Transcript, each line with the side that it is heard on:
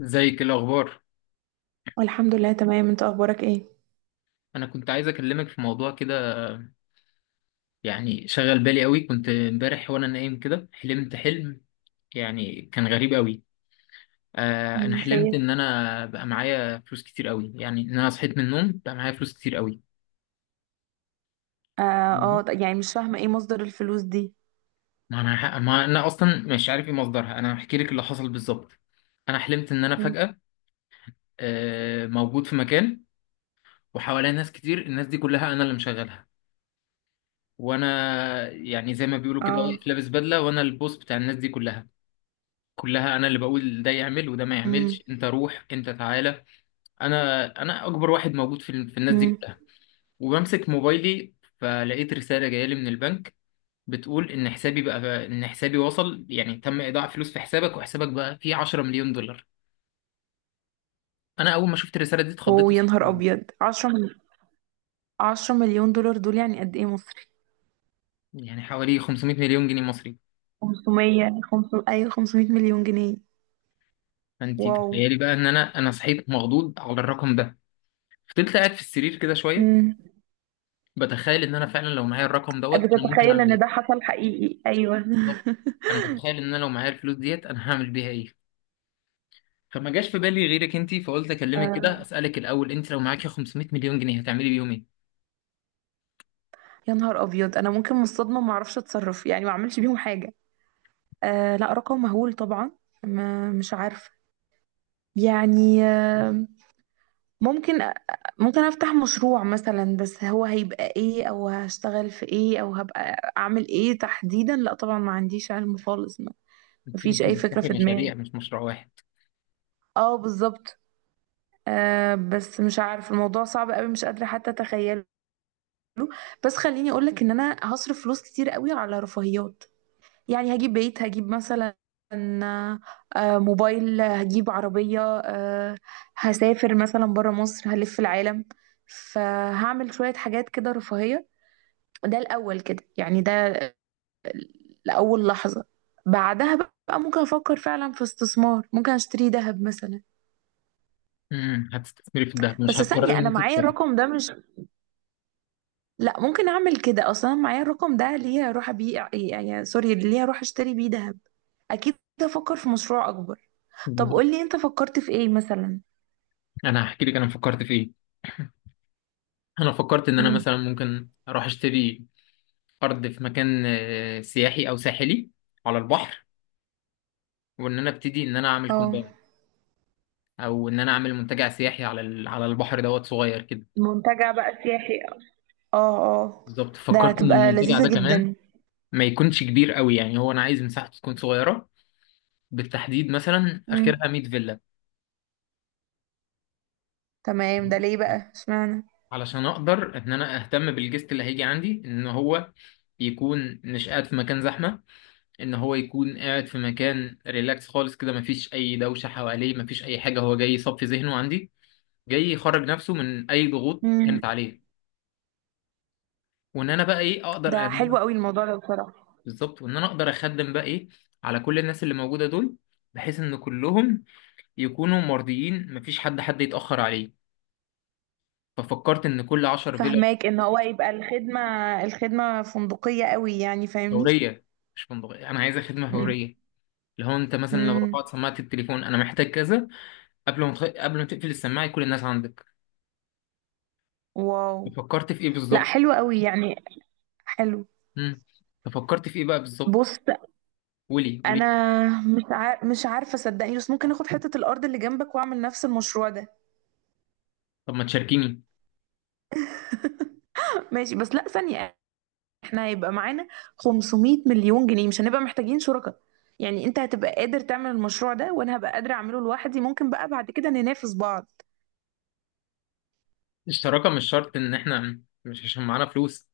left: ازيك؟ إيه الاخبار؟
right: والحمد لله تمام، انت اخبارك ايه؟
left: انا كنت عايز اكلمك في موضوع كده. يعني شغل بالي قوي، كنت امبارح وانا نايم كده حلمت حلم. يعني كان غريب قوي. انا
right: مم،
left: حلمت
right: خير.
left: ان انا بقى معايا فلوس كتير قوي، يعني ان انا صحيت من النوم بقى معايا فلوس كتير قوي.
right: اه اه،
left: مهم.
right: يعني مش فاهمه ايه مصدر الفلوس دي.
left: ما انا اصلا مش عارف ايه مصدرها. انا هحكي لك اللي حصل بالظبط. انا حلمت ان انا
right: مم.
left: فجأة موجود في مكان، وحواليا ناس كتير. الناس دي كلها انا اللي مشغلها. وانا يعني زي ما بيقولوا كده
right: اه،
left: واقف لابس بدلة، وانا البوس بتاع الناس دي كلها، كلها انا اللي بقول ده يعمل وده ما
right: امم
left: يعملش، انت روح انت تعالى. انا اكبر واحد موجود في الناس دي
right: امم
left: كلها، وبمسك موبايلي. فلقيت رسالة جاية لي من البنك، بتقول ان حسابي وصل، يعني تم ايداع فلوس في حسابك، وحسابك بقى فيه 10 مليون دولار. انا اول ما شفت الرسالة دي اتخضيت
right: ويا نهار ابيض، 10 مليون دولار دول يعني قد ايه مصري؟
left: يعني حوالي 500 مليون جنيه مصري.
right: 500، ايوه 500 مليون جنيه.
left: فانت
right: واو.
left: تخيلي بقى ان انا صحيت مخضوض على الرقم ده. فضلت قاعد في السرير كده شوية
right: مم.
left: بتخيل ان انا فعلا لو معايا الرقم دوت انا ممكن
right: بتتخيل
left: اعمل
right: ان
left: ايه.
right: ده حصل حقيقي؟ ايوه.
left: بالظبط، انا متخيل ان انا لو معايا الفلوس ديت انا هعمل بيها ايه. فما جاش في بالي غيرك انت، فقلت اكلمك كده
right: آه.
left: اسالك الاول، انت لو معاكي 500 مليون جنيه هتعملي بيهم ايه؟
right: يا نهار ابيض، انا ممكن من الصدمه ما اعرفش اتصرف، يعني ما اعملش بيهم حاجه. آه لا، رقم مهول طبعا. ما مش عارفه. يعني ممكن ممكن افتح مشروع مثلا، بس هو هيبقى ايه، او هشتغل في ايه، او هبقى اعمل ايه تحديدا؟ لا طبعا، ما عنديش علم خالص ما.
left: انت
right: مفيش
left: ممكن
right: اي فكرة
left: تفتحي
right: في
left: مشاريع
right: دماغي.
left: مش مشروع واحد.
right: اه بالظبط. آه بس مش عارف، الموضوع صعب قوي، مش قادرة حتى اتخيله. بس خليني اقولك ان انا هصرف فلوس كتير قوي على رفاهيات. يعني هجيب بيت، هجيب مثلا موبايل، هجيب عربية، هسافر مثلا برا مصر، هلف العالم. فهعمل شوية حاجات كده رفاهية. ده الأول كده، يعني ده لأول لحظة. بعدها بقى ممكن أفكر فعلا في استثمار، ممكن أشتري ذهب مثلا.
left: هتستثمري في الذهب، مش
right: بس
left: هتقرري
right: ثانية،
left: ان
right: أنا
left: انت
right: معايا
left: تفكري؟
right: الرقم ده مش... لا، ممكن أعمل كده أصلا؟ أنا معايا الرقم ده ليه هروح أبيع، يعني سوري، ليه هروح أشتري بيه ذهب؟ أكيد أفكر في مشروع أكبر. طب
left: بالظبط،
right: قولي انت فكرت في ايه مثلا.
left: انا هحكي لك انا فكرت في ايه. انا فكرت ان انا
right: مم.
left: مثلا ممكن اروح اشتري ارض في مكان سياحي او ساحلي، على البحر. وان انا ابتدي ان انا اعمل
right: اه.
left: كومباوند، او ان انا اعمل منتجع سياحي على البحر دوت صغير كده.
right: منتجع بقى سياحي، اه. اه.
left: بالظبط،
right: ده
left: فكرت ان
right: هتبقى
left: المنتجع ده
right: لذيذة
left: كمان
right: جدا.
left: ما يكونش كبير قوي. يعني هو انا عايز مساحته تكون صغيره، بالتحديد مثلا
right: امم.
left: اخرها 100 فيلا،
right: تمام، ده ليه بقى، اشمعنى؟
left: علشان اقدر ان انا اهتم بالجست اللي هيجي عندي، ان هو يكون مش قاعد في مكان زحمه، ان هو يكون قاعد في مكان ريلاكس خالص كده، مفيش اي دوشه حواليه، مفيش اي حاجه، هو جاي يصفي ذهنه عندي، جاي يخرج نفسه من اي ضغوط
right: مم.
left: كانت عليه. وان انا بقى ايه اقدر
right: ده
left: ان
right: حلو
left: انا،
right: قوي الموضوع ده بصراحة.
left: بالظبط، وان انا اقدر اخدم بقى ايه على كل الناس اللي موجوده دول، بحيث ان كلهم يكونوا مرضيين، مفيش حد يتأخر عليه. ففكرت إن كل عشر فيلا.
right: فهماك ان هو يبقى الخدمة، الخدمة فندقية قوي، يعني فاهمني؟
left: فورية، مش فندقية، أنا عايزة خدمة
right: مم.
left: فورية، اللي هو أنت مثلا لو
right: امم.
left: رفعت سماعة التليفون أنا محتاج كذا، قبل ما تقفل السماعة يكون الناس عندك.
right: واو.
left: ففكرت في إيه
right: لا
left: بالظبط؟
right: حلو قوي، يعني حلو.
left: مم. ففكرت في إيه بقى بالظبط؟
right: بص،
left: قولي
right: انا
left: قولي.
right: مش عارفة صدقني، بس ممكن اخد حتة الارض اللي جنبك واعمل نفس المشروع ده.
left: طب ما تشاركيني.
right: ماشي بس لا ثانية، احنا هيبقى معانا 500 مليون جنيه، مش هنبقى محتاجين شركاء. يعني انت هتبقى قادر تعمل المشروع ده وانا هبقى قادرة اعمله لوحدي، ممكن بقى بعد كده ننافس بعض.
left: الشراكة مش شرط إن إحنا مش عشان معانا فلوس،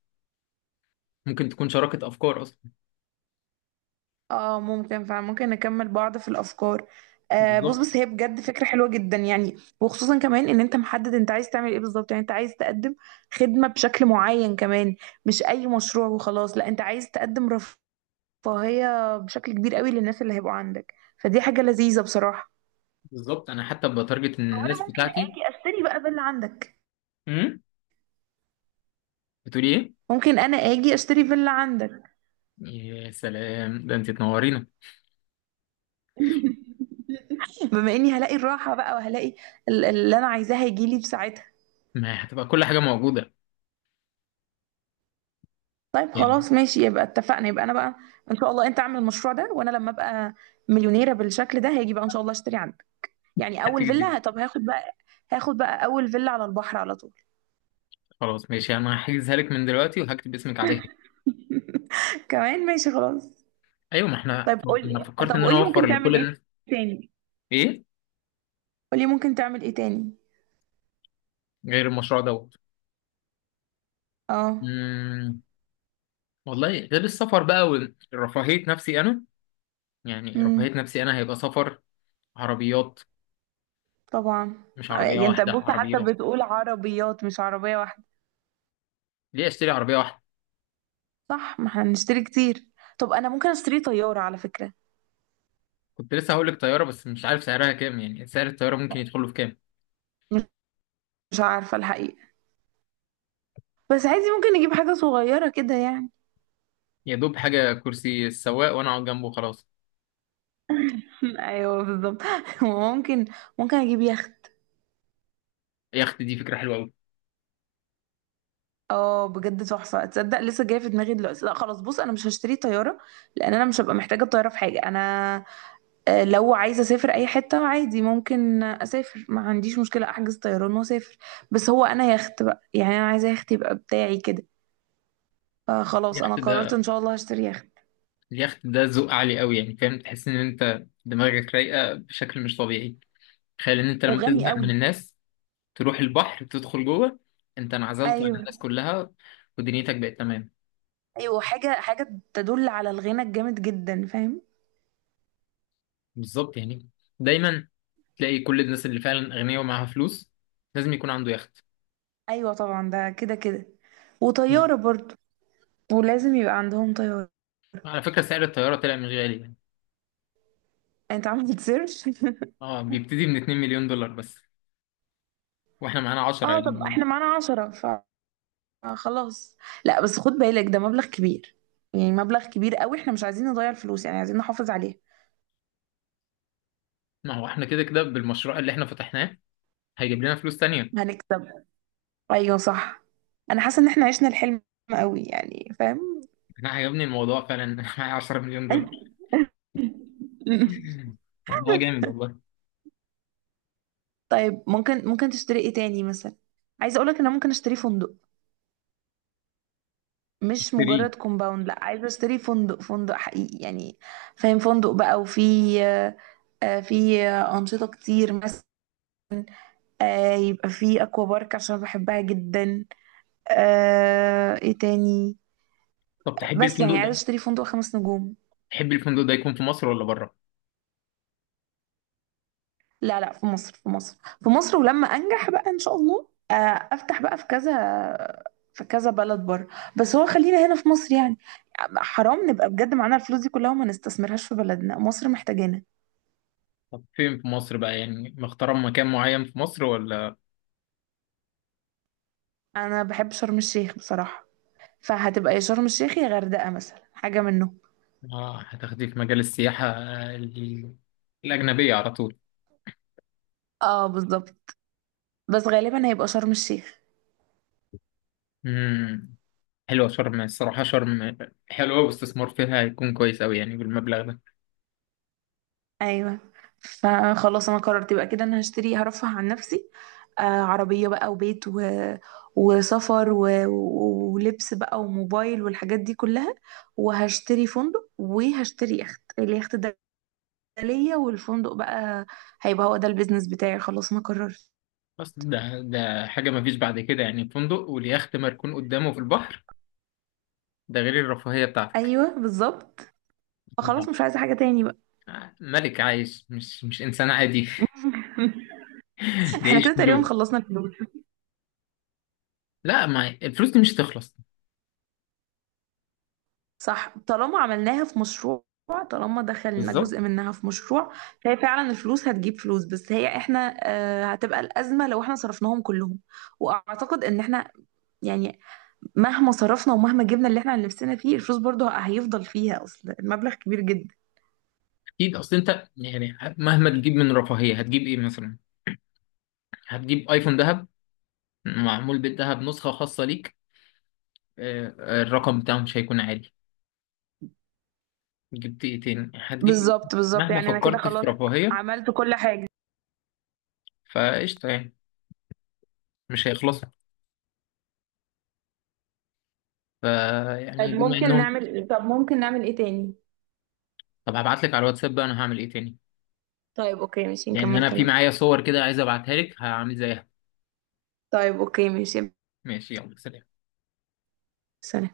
left: ممكن تكون شراكة أفكار أصلا.
right: اه ممكن فممكن نكمل بعض في الافكار. آه بص،
left: بالظبط
right: بس هي بجد فكرة حلوة جدا، يعني وخصوصا كمان ان انت محدد انت عايز تعمل ايه بالظبط، يعني انت عايز تقدم خدمة بشكل معين كمان، مش اي مشروع وخلاص. لا انت عايز تقدم رفاهية بشكل كبير قوي للناس اللي هيبقوا عندك، فدي حاجة لذيذة بصراحة.
left: بالظبط، أنا حتى بتارجت إن
right: وانا
left: الناس
right: ممكن
left: بتاعتي.
right: اجي اشتري بقى باللي عندك.
left: مم. بتقولي إيه؟
right: ممكن انا اجي اشتري فيلا عندك.
left: يا سلام، ده أنت تنورينا.
right: بما اني هلاقي الراحه بقى وهلاقي اللي انا عايزاه هيجي لي في ساعتها.
left: ما هتبقى كل حاجة موجودة.
right: طيب
left: يعني
right: خلاص ماشي، يبقى اتفقنا، يبقى انا بقى ان شاء الله انت اعمل المشروع ده، وانا لما ابقى مليونيره بالشكل ده هاجي بقى ان شاء الله اشتري عندك. يعني اول
left: هتيجي دي.
right: فيلا. طب هاخد بقى، هاخد بقى اول فيلا على البحر على طول.
left: خلاص ماشي، أنا هحجزها لك من دلوقتي وهكتب اسمك عليها.
right: كمان ماشي خلاص.
left: أيوة، ما احنا.
right: طيب
left: أنا
right: قولي،
left: فكرت
right: طب
left: إن أنا
right: قولي
left: أوفر
right: ممكن
left: لكل
right: تعمل ايه
left: الناس.
right: تاني.
left: إيه؟
right: قولي ممكن تعمل ايه تاني.
left: غير المشروع دوت.
right: اه.
left: مم. والله غير السفر بقى، ورفاهية نفسي أنا. يعني
right: امم.
left: رفاهية نفسي أنا هيبقى سفر، عربيات.
right: طبعا.
left: مش عربية
right: يعني انت
left: واحدة،
right: بص، حتى
left: عربيات.
right: بتقول عربيات مش عربيه واحده.
left: ليه أشتري عربية واحدة؟
right: صح، ما احنا بنشتري كتير. طب انا ممكن اشتري طيارة على فكرة.
left: كنت لسه هقول لك طيارة بس مش عارف سعرها كام، يعني سعر الطيارة ممكن يدخله في كام.
right: مش عارفة الحقيقة، بس عادي ممكن نجيب حاجة صغيرة كده يعني.
left: يا دوب حاجة كرسي السواق وأنا أقعد جنبه، خلاص.
right: ايوه بالظبط. ممكن ممكن اجيب يخت.
left: يخت دي فكرة حلوة أوي.
right: اه بجد تحفة، تصدق لسه جاية في دماغي دلوقتي؟ لا خلاص بص، انا مش هشتري طيارة، لان انا مش هبقى محتاجة الطيارة في حاجة. انا لو عايزة اسافر اي حتة عادي ممكن اسافر، ما عنديش مشكلة، احجز طيران واسافر. بس هو انا يخت بقى، يعني انا عايزة يخت يبقى بتاعي كده. فخلاص انا
left: يخت
right: قررت
left: ده،
right: ان شاء الله هشتري يخت.
left: اليخت ده ذوق عالي قوي، يعني فاهم، تحس ان انت دماغك رايقه بشكل مش طبيعي. تخيل ان انت لما
right: وغني
left: تزهق من
right: قوي.
left: الناس تروح البحر تدخل جوه، انت انعزلت عن
right: ايوه.
left: الناس كلها، ودنيتك بقت تمام.
right: ايوه، حاجه حاجه تدل على الغنى الجامد جدا، فاهم.
left: بالظبط، يعني دايما تلاقي كل الناس اللي فعلا اغنياء ومعاها فلوس لازم يكون عنده يخت.
right: ايوه طبعا، ده كده كده،
left: مم.
right: وطياره برضو، ولازم يبقى عندهم طياره.
left: على فكره سعر الطياره طلع مش غالي يعني.
right: يعني انت عامل سيرش؟
left: اه، بيبتدي من 2 مليون دولار بس، واحنا معانا 10
right: اه، طب
left: يعني.
right: احنا معانا 10، فخلاص. لا بس خد بالك ده مبلغ كبير، يعني مبلغ كبير قوي، احنا مش عايزين نضيع الفلوس، يعني عايزين نحافظ عليها.
left: ما هو احنا كده كده بالمشروع اللي احنا فتحناه هيجيب لنا فلوس تانية.
right: هنكسب. ايوه صح. انا حاسه ان احنا عشنا الحلم قوي، يعني فاهم.
left: انا عجبني الموضوع فعلا. معايا 10 مليون دولار. والله جامد والله.
right: طيب ممكن ممكن تشتري ايه تاني مثلا؟ عايزه اقولك ان انا ممكن اشتري فندق. مش
left: اشتريه.
right: مجرد كومباوند، لا عايزه اشتري فندق، فندق حقيقي يعني فاهم. فندق بقى، وفي آه، في انشطه كتير مثلا، يبقى في اكوا بارك عشان بحبها جدا. ايه تاني؟
left: طب
right: بس يعني عايزه اشتري فندق خمس نجوم.
left: تحب الفندق ده يكون في مصر ولا بره؟
right: لا لا، في مصر في مصر. في مصر، ولما انجح بقى ان شاء الله افتح بقى في كذا، في كذا بلد بره. بس هو خلينا هنا في مصر، يعني حرام نبقى بجد معانا الفلوس دي كلها وما نستثمرهاش في بلدنا، مصر محتاجانا.
left: طب فين في مصر بقى؟ يعني مختار مكان معين في مصر ولا؟
right: انا بحب شرم الشيخ بصراحه، فهتبقى يا شرم الشيخ يا غردقه مثلا، حاجه منهم.
left: اه، هتاخديه في مجال السياحة الأجنبية على طول.
right: اه بالظبط. بس غالبا هيبقى شرم الشيخ.
left: امم حلوة شرم، الصراحة شرم حلوة، واستثمار فيها هيكون كويس أوي يعني بالمبلغ ده.
right: ايوه، فخلاص انا قررت يبقى كده، انا هشتري هرفه عن نفسي، عربيه بقى وبيت و... وسفر و... ولبس بقى وموبايل والحاجات دي كلها. وهشتري فندق وهشتري يخت، اليخت ده ليا، والفندق بقى هيبقى هو ده البيزنس بتاعي، خلاص انا قررت.
left: بس ده حاجة مفيش بعد كده، يعني فندق واليخت مركون قدامه في البحر، ده غير الرفاهية بتاعتك.
right: ايوه بالظبط،
left: ده
right: فخلاص مش عايزه حاجه تاني بقى.
left: ملك عايش، مش إنسان عادي. ده
right: احنا
left: عيش.
right: كده تقريبا خلصنا الفلوس.
left: لا، ما الفلوس دي مش هتخلص.
right: صح، طالما عملناها في مشروع، طالما دخلنا
left: بالظبط.
right: جزء منها في مشروع. فهي فعلا الفلوس هتجيب فلوس، بس هي احنا هتبقى الأزمة لو احنا صرفناهم كلهم. واعتقد ان احنا يعني مهما صرفنا ومهما جبنا اللي احنا نفسنا فيه، الفلوس برضه هيفضل فيها، اصل المبلغ كبير جدا.
left: اكيد، اصل انت يعني مهما تجيب من رفاهيه هتجيب ايه مثلا؟ هتجيب ايفون ذهب، معمول بالذهب، نسخه خاصه ليك. الرقم بتاعه مش هيكون عالي. جبت ايه تاني؟ هتجيب إيه؟
right: بالظبط بالظبط،
left: مهما
right: يعني انا كده
left: فكرت في
right: خلاص
left: رفاهيه،
right: عملت كل حاجة.
left: فقشطه يعني، مش هيخلصوا.
right: طيب
left: فيعني بما
right: ممكن
left: انهم.
right: نعمل ايه، طب ممكن نعمل ايه تاني؟
left: طب هبعت لك على الواتساب بقى انا هعمل ايه تاني،
right: طيب اوكي ماشي،
left: لان
right: نكمل
left: انا في
right: كلام.
left: معايا صور كده عايز ابعتها لك هعمل زيها.
right: طيب اوكي ماشي.
left: ماشي، يلا سلام.
right: سلام.